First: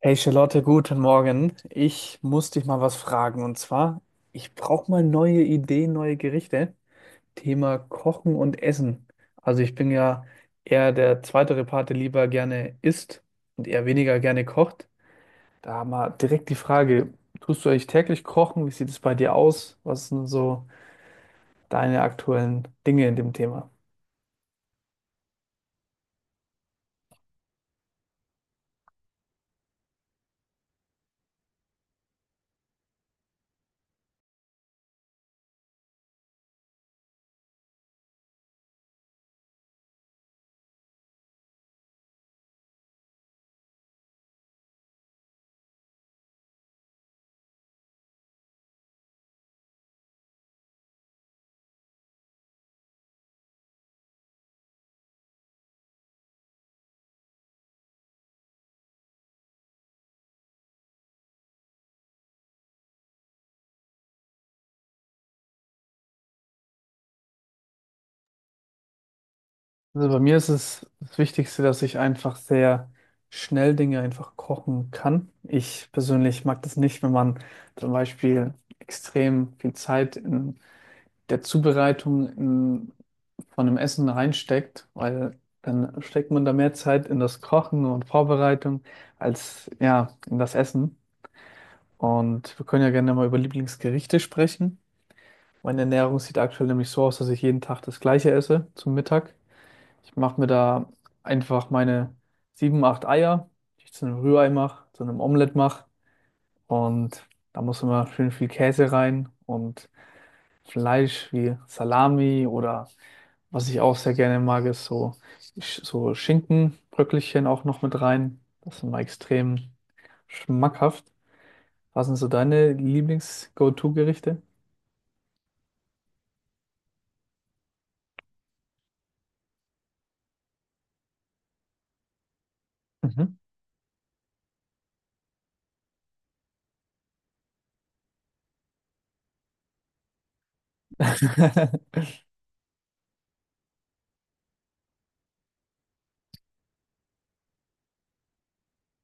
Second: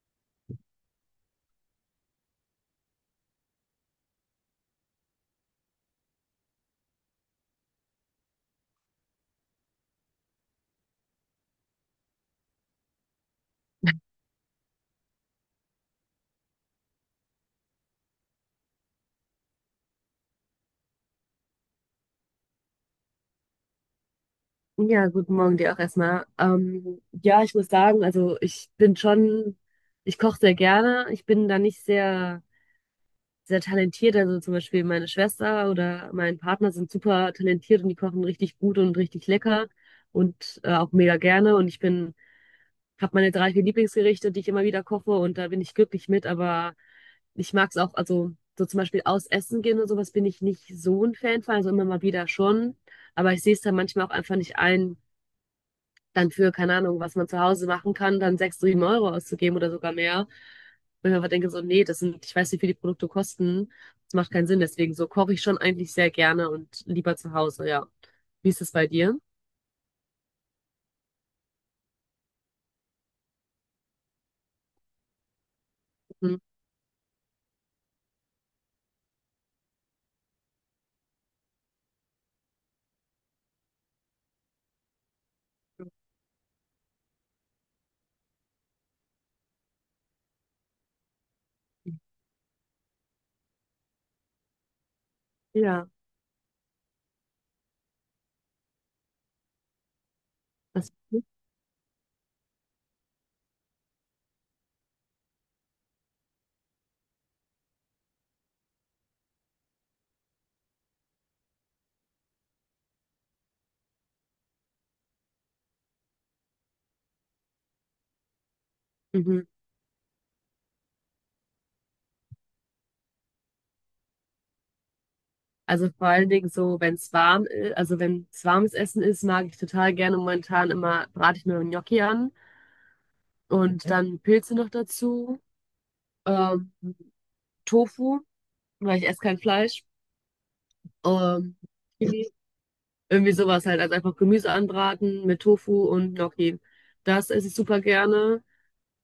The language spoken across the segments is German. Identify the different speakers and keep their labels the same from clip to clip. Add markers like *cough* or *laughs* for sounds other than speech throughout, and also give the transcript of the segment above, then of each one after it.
Speaker 1: Hey Charlotte, guten Morgen. Ich muss dich mal was fragen und zwar, ich brauche mal neue Ideen, neue Gerichte. Thema Kochen und Essen. Also ich bin ja eher der zweitere Part, der lieber gerne isst und eher weniger gerne kocht. Da mal direkt die Frage, tust du eigentlich täglich kochen? Wie sieht es bei dir aus? Was sind so deine aktuellen Dinge in dem Thema?
Speaker 2: Ja, guten Morgen dir auch erstmal. Ja, ich muss sagen, also ich koche sehr gerne. Ich bin da nicht sehr, sehr talentiert. Also zum Beispiel meine Schwester oder mein Partner sind super talentiert und die kochen richtig gut und richtig lecker und auch mega gerne. Habe meine drei, vier Lieblingsgerichte, die ich immer wieder koche und da bin ich glücklich mit. Aber ich mag es auch, also so zum Beispiel aus Essen gehen und sowas bin ich nicht so ein Fan von, also immer mal wieder schon. Aber ich sehe es dann manchmal auch einfach nicht ein dann für, keine Ahnung, was man zu Hause machen kann, dann 6, 7 Euro auszugeben oder sogar mehr. Und ich mir einfach denke so, nee, das sind, ich weiß nicht, wie viel die Produkte kosten. Das macht keinen Sinn. Deswegen so koche ich schon eigentlich sehr gerne und lieber zu Hause, ja. Wie ist das bei dir?
Speaker 1: Also bei mir ist es das Wichtigste, dass ich einfach sehr schnell Dinge einfach kochen kann. Ich
Speaker 2: Mhm.
Speaker 1: persönlich mag das nicht, wenn man zum Beispiel extrem viel Zeit in der Zubereitung von einem Essen reinsteckt, weil dann steckt man da mehr Zeit in das Kochen und Vorbereitung als ja in das Essen. Und wir können ja gerne mal über Lieblingsgerichte sprechen. Meine
Speaker 2: Ja.
Speaker 1: Ernährung sieht aktuell nämlich so aus, dass ich jeden Tag das Gleiche esse zum Mittag. Ich mache mir da
Speaker 2: Das,
Speaker 1: einfach meine sieben, acht Eier, die ich zu einem Rührei mache, zu einem Omelett mache. Und da muss immer schön viel Käse rein und Fleisch wie Salami oder was ich auch sehr gerne mag, ist so, so Schinkenbröckelchen auch noch mit rein. Das ist immer
Speaker 2: mhm.
Speaker 1: extrem schmackhaft. Was sind so deine Lieblings-Go-To-Gerichte?
Speaker 2: Also vor allen Dingen so, wenn es warm ist, also wenn es warmes Essen ist, mag ich total gerne momentan immer, brate ich mir einen Gnocchi an
Speaker 1: Mhm.
Speaker 2: und dann Pilze noch dazu, ähm, Tofu, weil ich esse kein Fleisch. Ähm,
Speaker 1: *laughs*
Speaker 2: Irgendwie sowas halt. Also einfach Gemüse anbraten mit Tofu und Gnocchi. Das esse ich super gerne.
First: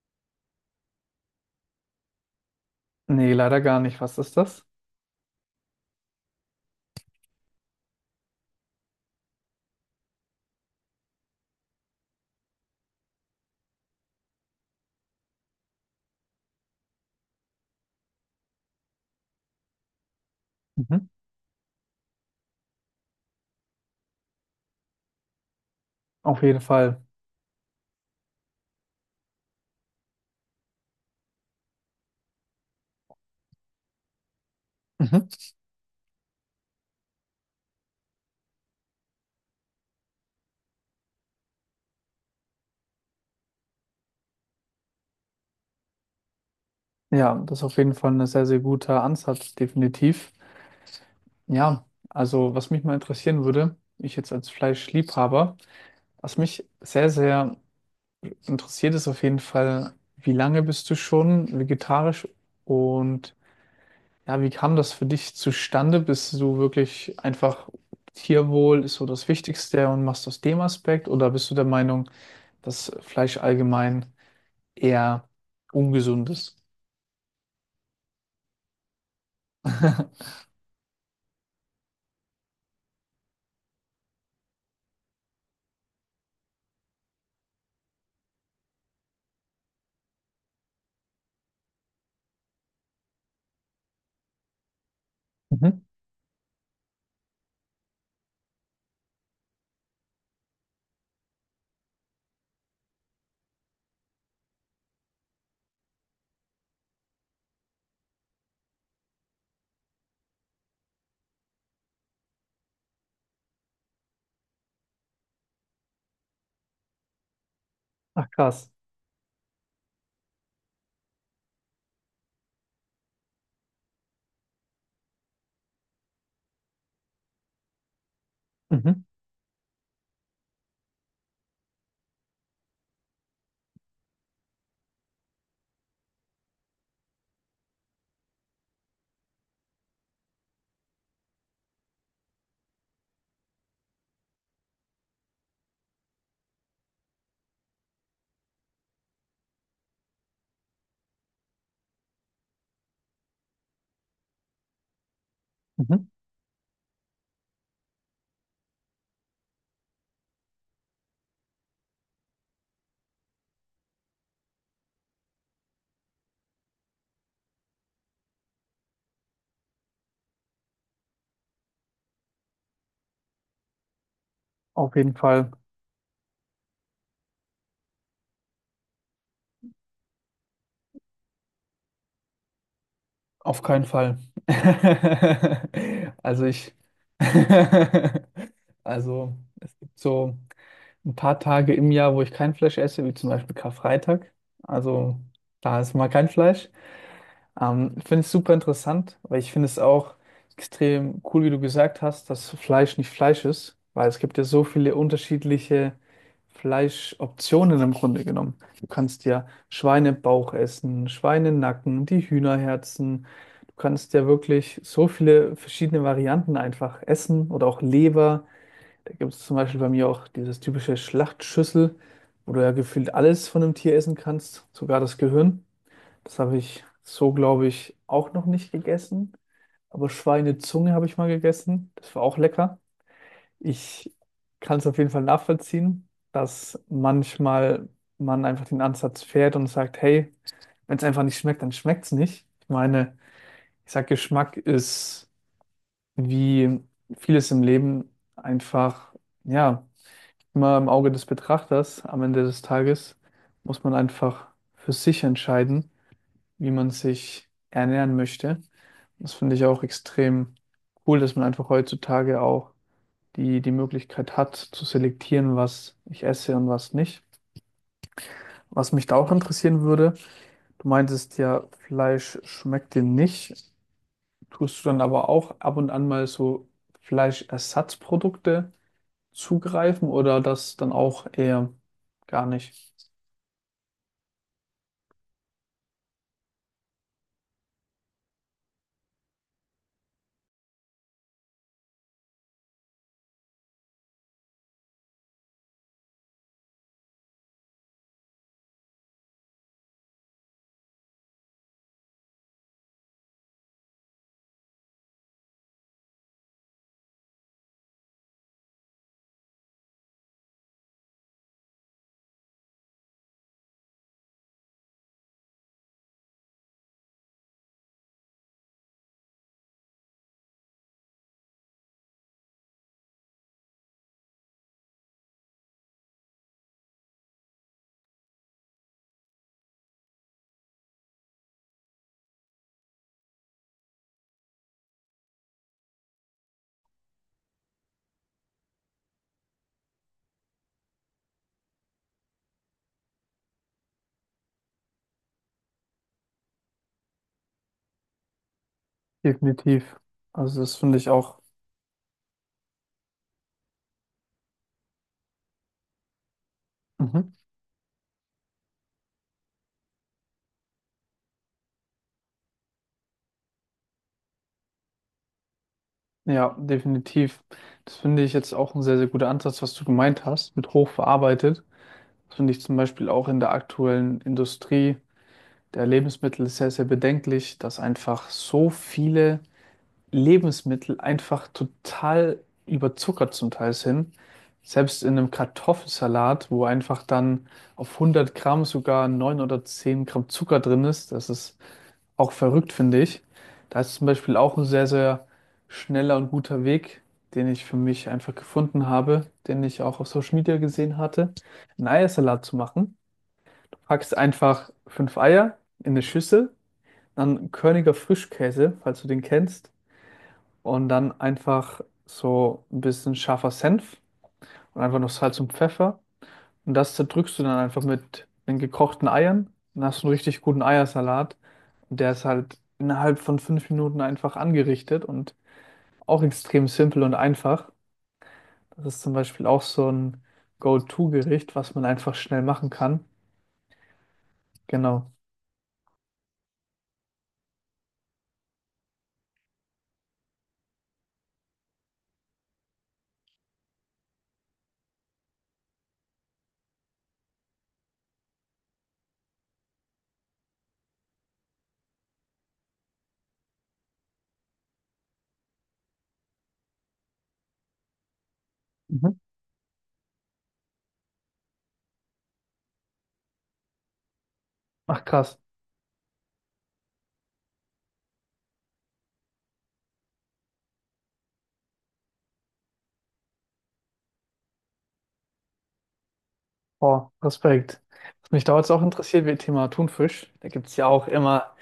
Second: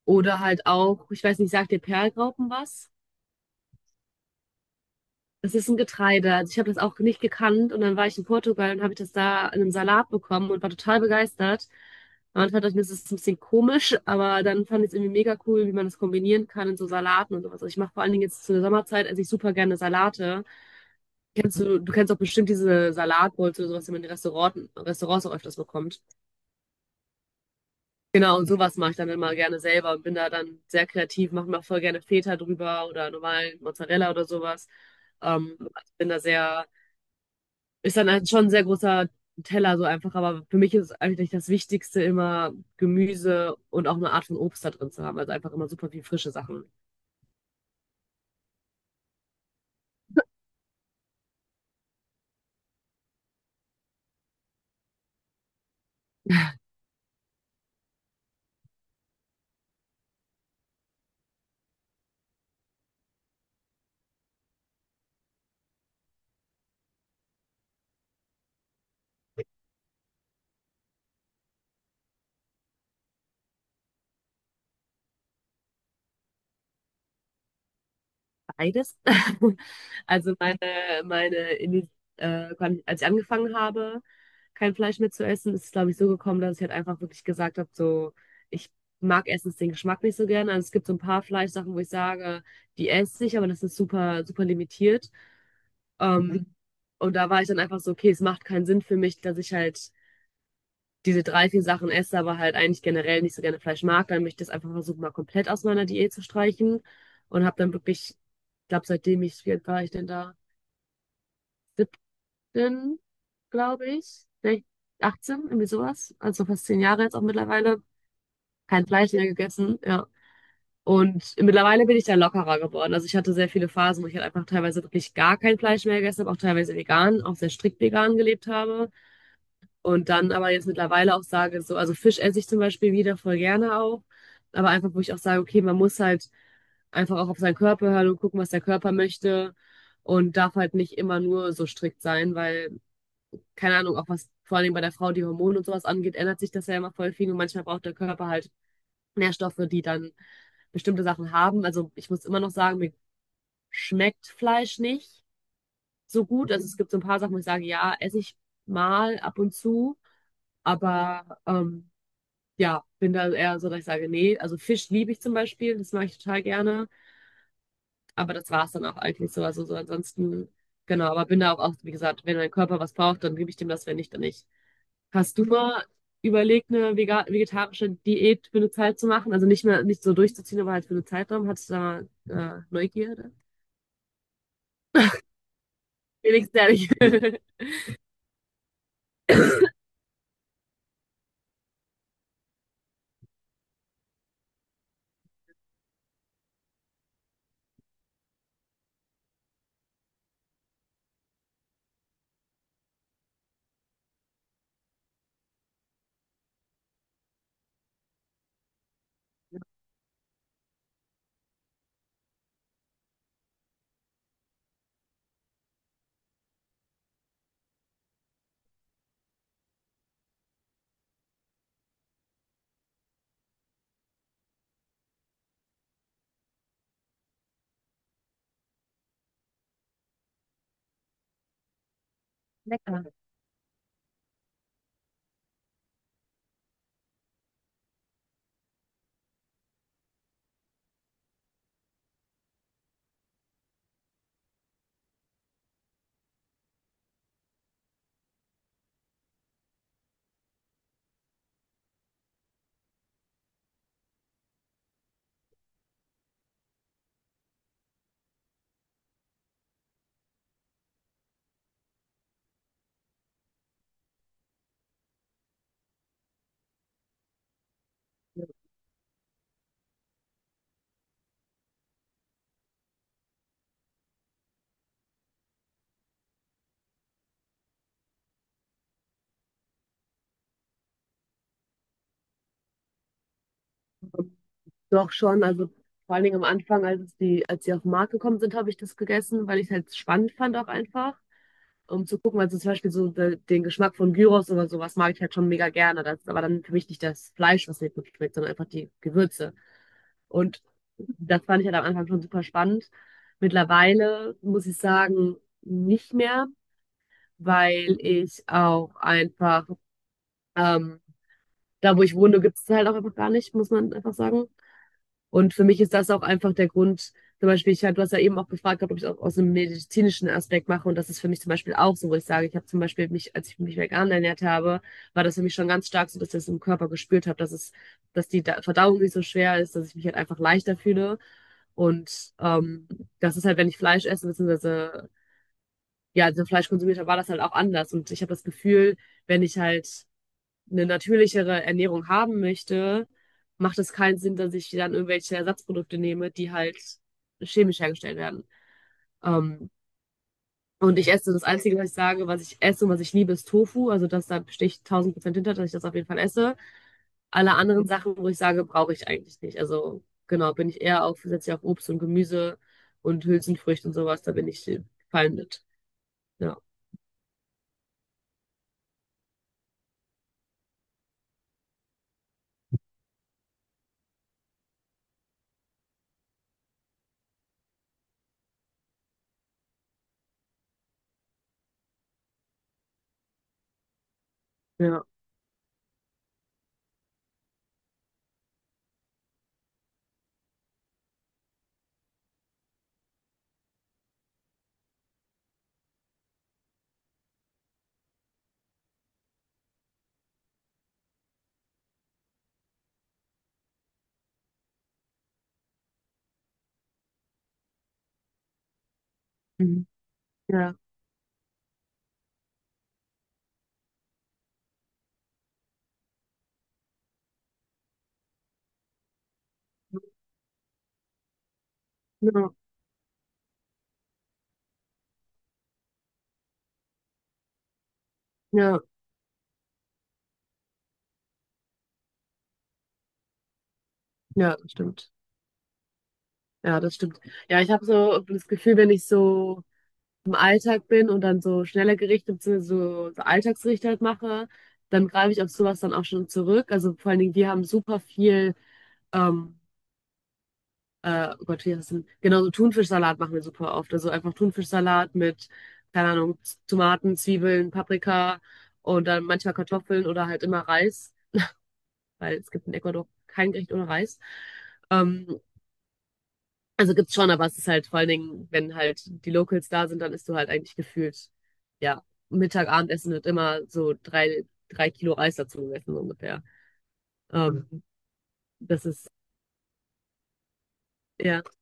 Speaker 2: Oder halt auch, ich weiß nicht, sagt dir Perlgraupen was?
Speaker 1: Nee, leider gar nicht. Was ist das?
Speaker 2: Das ist ein Getreide. Also ich habe das auch nicht gekannt und dann war ich in Portugal und habe ich das da in einem Salat bekommen und war total begeistert. Am Anfang dachte ich mir, das ist ein bisschen komisch, aber dann fand ich es irgendwie mega cool, wie man das kombinieren kann in so Salaten und sowas. Also ich mache vor allen Dingen jetzt zu der Sommerzeit, esse ich super gerne Salate.
Speaker 1: Mhm.
Speaker 2: Kennst du, du kennst auch bestimmt diese Salatbowls oder sowas, die man in Restaurants auch öfters bekommt.
Speaker 1: Auf jeden Fall.
Speaker 2: Genau, und sowas mache ich dann immer gerne selber und bin da dann sehr kreativ, mache mir auch voll gerne Feta drüber oder normalen Mozzarella oder sowas.
Speaker 1: Mhm.
Speaker 2: Also ist dann halt schon ein sehr großer Teller so einfach, aber für mich ist eigentlich das Wichtigste immer Gemüse und auch eine Art von Obst da drin zu haben, also einfach immer super viel frische Sachen.
Speaker 1: Ja, das ist auf jeden Fall ein sehr, sehr guter Ansatz, definitiv. Ja, also was mich mal interessieren würde, ich jetzt als Fleischliebhaber, was mich sehr, sehr interessiert, ist auf jeden Fall, wie lange bist du schon vegetarisch und ja, wie kam das für dich zustande? Bist du wirklich einfach Tierwohl ist so das Wichtigste und machst aus dem Aspekt oder bist du der Meinung, dass Fleisch allgemein eher ungesund ist?
Speaker 2: Beides. *laughs*
Speaker 1: *laughs*
Speaker 2: Also meine, Ini- als ich angefangen habe, kein Fleisch mehr zu essen, ist es, glaube ich, so gekommen, dass ich halt einfach wirklich gesagt habe, so, ich mag erstens den Geschmack nicht so gerne. Also es gibt so ein paar Fleischsachen, wo ich sage, die esse ich, aber das ist super, super limitiert.
Speaker 1: Mhm.
Speaker 2: Ähm, Mhm. Und da war ich dann einfach so, okay, es macht keinen Sinn für mich, dass ich halt diese drei, vier Sachen esse, aber halt eigentlich generell nicht so gerne Fleisch mag, dann möchte ich das einfach versuchen, mal komplett aus meiner Diät zu streichen. Und habe dann wirklich, ich glaube, seitdem ich, wie alt war ich denn da? 17, glaube ich. Vielleicht 18, irgendwie sowas. Also fast 10 Jahre jetzt auch mittlerweile.
Speaker 1: Ach, krass.
Speaker 2: Kein Fleisch mehr gegessen, ja. Und mittlerweile bin ich da lockerer geworden. Also ich hatte sehr viele Phasen, wo ich halt einfach teilweise wirklich gar kein Fleisch mehr gegessen habe, auch teilweise vegan, auch sehr strikt vegan gelebt habe.
Speaker 1: Mhm.
Speaker 2: Und dann aber jetzt mittlerweile auch sage, so, also Fisch esse ich zum Beispiel wieder voll gerne auch. Aber einfach, wo ich auch sage, okay, man muss halt einfach auch auf seinen Körper hören und gucken, was der Körper möchte. Und darf halt nicht immer nur so strikt sein, weil, keine Ahnung, auch was vor allem bei der Frau die Hormone und sowas angeht, ändert sich das ja immer voll viel. Und manchmal braucht der Körper halt Nährstoffe, die dann bestimmte Sachen haben. Also ich muss immer noch sagen, mir schmeckt Fleisch nicht
Speaker 1: Mhm.
Speaker 2: so gut. Also es gibt so ein paar Sachen, wo ich sage, ja, esse ich mal ab und zu. Aber ja, bin da eher so, dass ich sage, nee, also Fisch liebe ich zum Beispiel, das mache ich total gerne, aber das war es dann auch eigentlich so, also so ansonsten, genau, aber bin da auch, auch, wie gesagt, wenn mein Körper was braucht, dann gebe ich dem das, wenn nicht, dann nicht.
Speaker 1: Auf jeden
Speaker 2: Hast du
Speaker 1: Fall.
Speaker 2: mal überlegt, eine vegetarische Diät für eine Zeit zu machen? Also nicht mehr, nicht so durchzuziehen, aber halt für eine Zeitraum, hattest du da Neugierde?
Speaker 1: Auf keinen Fall. *laughs* Also
Speaker 2: Wenigstens
Speaker 1: ich,
Speaker 2: ehrlich. *laughs*
Speaker 1: *laughs* also es gibt so ein paar Tage im Jahr, wo ich kein Fleisch esse, wie zum Beispiel Karfreitag. Also da ist mal kein Fleisch. Ich finde es super interessant, weil ich finde es auch extrem cool, wie du gesagt hast, dass Fleisch nicht Fleisch ist, weil es gibt ja so viele unterschiedliche Fleischoptionen im Grunde genommen. Du kannst ja Schweinebauch essen, Schweinenacken, die Hühnerherzen. Du kannst ja wirklich so viele verschiedene Varianten einfach essen oder auch Leber. Da gibt es zum Beispiel bei mir auch dieses typische Schlachtschüssel, wo du ja gefühlt alles von einem Tier essen kannst, sogar das Gehirn. Das habe ich so, glaube ich, auch noch nicht gegessen. Aber Schweinezunge habe ich mal gegessen. Das war auch lecker. Ich kann es auf jeden Fall nachvollziehen, dass manchmal man einfach den Ansatz fährt und sagt, hey, wenn es einfach nicht schmeckt, dann schmeckt es nicht. Ich meine, ich sag, Geschmack ist wie vieles im Leben einfach, ja, immer im Auge des Betrachters. Am Ende des Tages muss man einfach für sich entscheiden, wie man sich ernähren möchte. Das finde ich auch extrem cool, dass man einfach heutzutage auch die Möglichkeit hat, zu selektieren, was ich esse und was nicht. Was mich da auch interessieren würde, du meintest ja, Fleisch schmeckt dir nicht. Tust du dann aber auch ab und an mal so Fleischersatzprodukte zugreifen oder das dann auch eher gar nicht?
Speaker 2: Doch schon, also vor allen Dingen am Anfang, als es die, als sie auf den Markt gekommen sind, habe ich das gegessen, weil ich es halt spannend fand auch einfach, um zu gucken, also zum Beispiel so den Geschmack von Gyros oder sowas mag ich halt schon mega gerne. Das ist aber dann für mich nicht das Fleisch, was mir gut schmeckt, sondern einfach die Gewürze. Und das fand ich halt am Anfang schon super spannend. Mittlerweile muss ich sagen, nicht mehr, weil ich auch einfach, ähm, da wo ich wohne, gibt es halt auch einfach gar nicht, muss man einfach sagen. Und für mich ist das auch einfach der Grund, zum Beispiel, ich, du hast ja eben auch gefragt, ob ich es auch aus einem medizinischen Aspekt mache. Und das ist für mich zum Beispiel auch so, wo ich sage, ich habe zum Beispiel mich, als ich mich vegan ernährt habe, war das für mich schon ganz stark so, dass ich das im Körper gespürt habe, dass es, dass die Verdauung nicht so schwer ist, dass ich mich halt einfach leichter fühle. Und das ist halt, wenn ich Fleisch esse, beziehungsweise ja, also Fleisch konsumiert habe, war das halt auch anders. Und ich habe das Gefühl, wenn ich halt eine natürlichere Ernährung haben möchte, macht es keinen Sinn, dass ich dann irgendwelche Ersatzprodukte nehme, die halt chemisch hergestellt werden. Ähm,
Speaker 1: Definitiv. Also das finde
Speaker 2: und
Speaker 1: ich
Speaker 2: ich esse
Speaker 1: auch.
Speaker 2: das Einzige, was ich sage, was ich esse und was ich liebe, ist Tofu. Also das, da stehe ich 1000% hinter, dass ich das auf jeden Fall esse.
Speaker 1: Mhm.
Speaker 2: Alle anderen Sachen, wo ich sage, brauche ich eigentlich nicht. Also genau, bin ich eher auf, setze ich auf Obst und Gemüse und Hülsenfrüchte und sowas, da bin ich fein mit.
Speaker 1: Ja,
Speaker 2: Ja,
Speaker 1: definitiv. Das finde ich jetzt auch ein sehr, sehr guter Ansatz, was du gemeint hast, mit hochverarbeitet. Das finde ich zum Beispiel auch in der aktuellen Industrie der Lebensmittel sehr, sehr bedenklich, dass einfach so viele Lebensmittel einfach total überzuckert zum Teil sind. Selbst
Speaker 2: ja,
Speaker 1: in einem Kartoffelsalat, wo einfach dann auf 100 Gramm sogar 9 oder 10 Gramm Zucker drin ist, das ist auch verrückt, finde ich. Da ist zum Beispiel auch ein sehr, sehr schneller und guter Weg, den ich für mich einfach gefunden habe, den ich auch auf Social Media gesehen hatte, einen Eiersalat zu machen. Du packst einfach fünf Eier in eine Schüssel, dann körniger Frischkäse, falls du den kennst,
Speaker 2: mhm. Ja,
Speaker 1: und dann einfach so ein bisschen scharfer Senf und einfach noch Salz und Pfeffer. Und das zerdrückst du dann einfach mit den gekochten Eiern. Dann hast du einen richtig guten Eiersalat. Und der ist
Speaker 2: ja,
Speaker 1: halt innerhalb von 5 Minuten einfach angerichtet und auch extrem simpel und einfach.
Speaker 2: ja,
Speaker 1: Das ist zum Beispiel auch so ein Go-To-Gericht, was man einfach schnell machen kann.
Speaker 2: ja, stimmt.
Speaker 1: Genau.
Speaker 2: Ja, das stimmt. Ja, ich habe so das Gefühl, wenn ich so im Alltag bin und dann so schnelle Gerichte, beziehungsweise so, so Alltagsgerichte halt mache, dann greife ich auf sowas dann auch schon zurück. Also vor allen Dingen, wir haben super viel, ähm, oh Gott, wie heißt das denn? Genau, so Thunfischsalat machen wir super oft. Also einfach Thunfischsalat mit, keine Ahnung, Tomaten, Zwiebeln, Paprika und
Speaker 1: Mhm.
Speaker 2: dann manchmal Kartoffeln oder halt immer Reis, weil es gibt in Ecuador kein Gericht ohne Reis.
Speaker 1: Ach, krass.
Speaker 2: Ähm, Also gibt's schon, aber es ist halt vor allen Dingen, wenn halt die Locals da sind, dann isst du halt eigentlich gefühlt, ja, Mittag, Abendessen wird immer so drei Kilo Reis dazu gegessen, so ungefähr.
Speaker 1: Boah, Respekt.
Speaker 2: Ähm,
Speaker 1: Was mich da jetzt auch
Speaker 2: das ist,
Speaker 1: interessiert, wie Thema Thunfisch. Da gibt es ja auch
Speaker 2: ja,
Speaker 1: immer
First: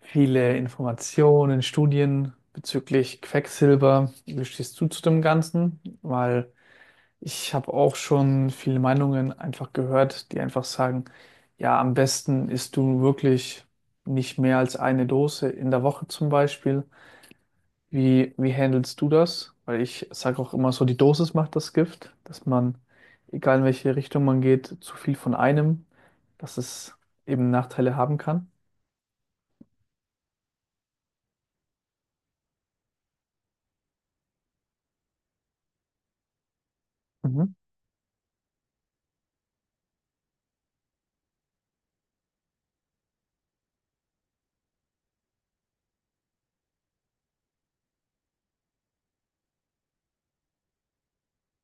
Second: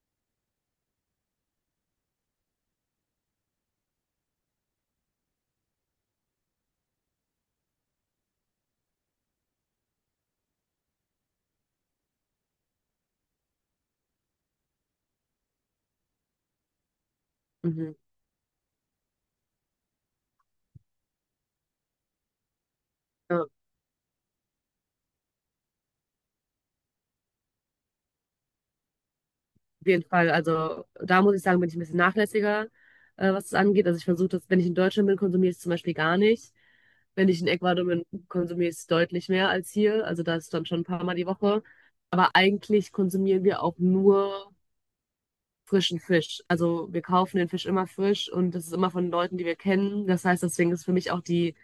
Speaker 1: viele Informationen, Studien bezüglich Quecksilber. Wie stehst du zu dem Ganzen? Weil ich habe auch schon viele Meinungen einfach gehört, die einfach sagen, ja, am besten isst du wirklich nicht mehr als eine Dose in der Woche zum Beispiel.
Speaker 2: mhm.
Speaker 1: Wie, wie handelst du das? Weil ich sage auch immer so, die Dosis macht das Gift, dass man,
Speaker 2: Ja,
Speaker 1: egal in welche Richtung man geht, zu viel von einem, dass es eben Nachteile haben kann.
Speaker 2: auf jeden Fall. Also da muss ich sagen, bin ich ein bisschen nachlässiger, was das angeht. Also ich versuche das, wenn ich in Deutschland bin, konsumiere ich es zum Beispiel gar nicht. Wenn ich in
Speaker 1: Mhm.
Speaker 2: Ecuador bin, konsumiere ich es deutlich mehr als hier. Also da ist dann schon ein paar Mal die Woche. Aber eigentlich konsumieren wir auch nur frischen Fisch. Also wir kaufen den Fisch immer frisch und das ist immer von Leuten, die wir kennen. Das heißt, deswegen ist für mich auch die,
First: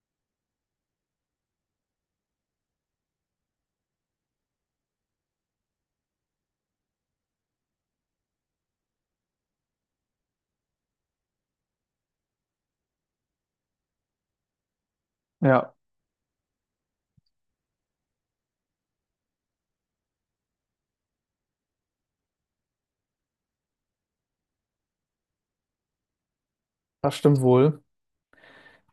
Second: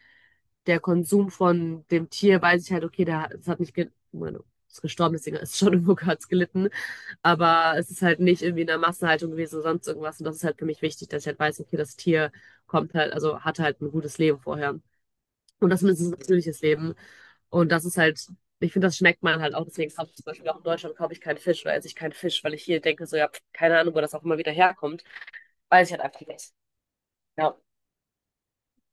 Speaker 2: der Konsum von dem Tier, weiß ich halt, okay, der, das hat nicht, ge bueno, ist gestorben, deswegen ist es schon *laughs* irgendwo kurz gelitten. Aber es ist halt nicht irgendwie in der Massenhaltung gewesen oder sonst irgendwas. Und das ist halt für mich wichtig, dass ich halt weiß, okay, das Tier kommt halt, also hatte halt ein gutes Leben vorher. Und
Speaker 1: Ja,
Speaker 2: das mindestens ein natürliches Leben. Und das ist halt, ich finde, das schmeckt man halt auch. Deswegen kaufe ich zum Beispiel auch in Deutschland kaufe ich keinen Fisch oder esse ich keinen Fisch, weil ich hier denke, so ja, pf, keine Ahnung, wo das auch immer wieder herkommt. Weil ich halt einfach vergessen.
Speaker 1: das stimmt
Speaker 2: Ja.
Speaker 1: wohl.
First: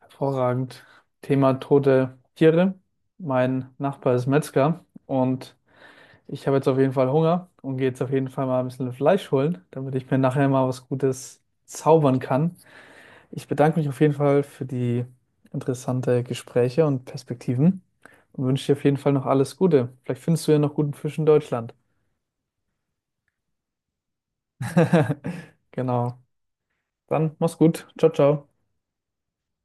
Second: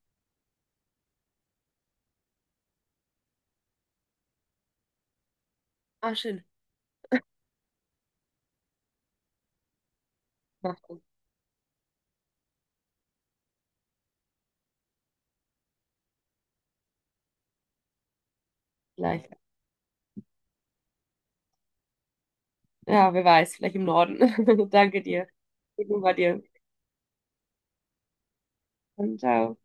Speaker 1: Hervorragend. Thema tote Tiere. Mein Nachbar ist Metzger und
Speaker 2: Ah, schön.
Speaker 1: ich habe jetzt auf jeden Fall Hunger und gehe jetzt auf jeden Fall mal ein bisschen Fleisch holen, damit ich mir nachher mal was
Speaker 2: Ja,
Speaker 1: Gutes zaubern kann. Ich bedanke mich auf jeden Fall für die interessanten Gespräche und Perspektiven und wünsche dir auf jeden Fall noch
Speaker 2: vielleicht.
Speaker 1: alles Gute. Vielleicht findest du ja noch guten Fisch in Deutschland.
Speaker 2: Ja, wer weiß, vielleicht im Norden. *laughs* Danke dir.
Speaker 1: *laughs*
Speaker 2: Gut bei
Speaker 1: Genau.
Speaker 2: dir.
Speaker 1: Dann mach's gut. Ciao, ciao.
Speaker 2: Und ciao.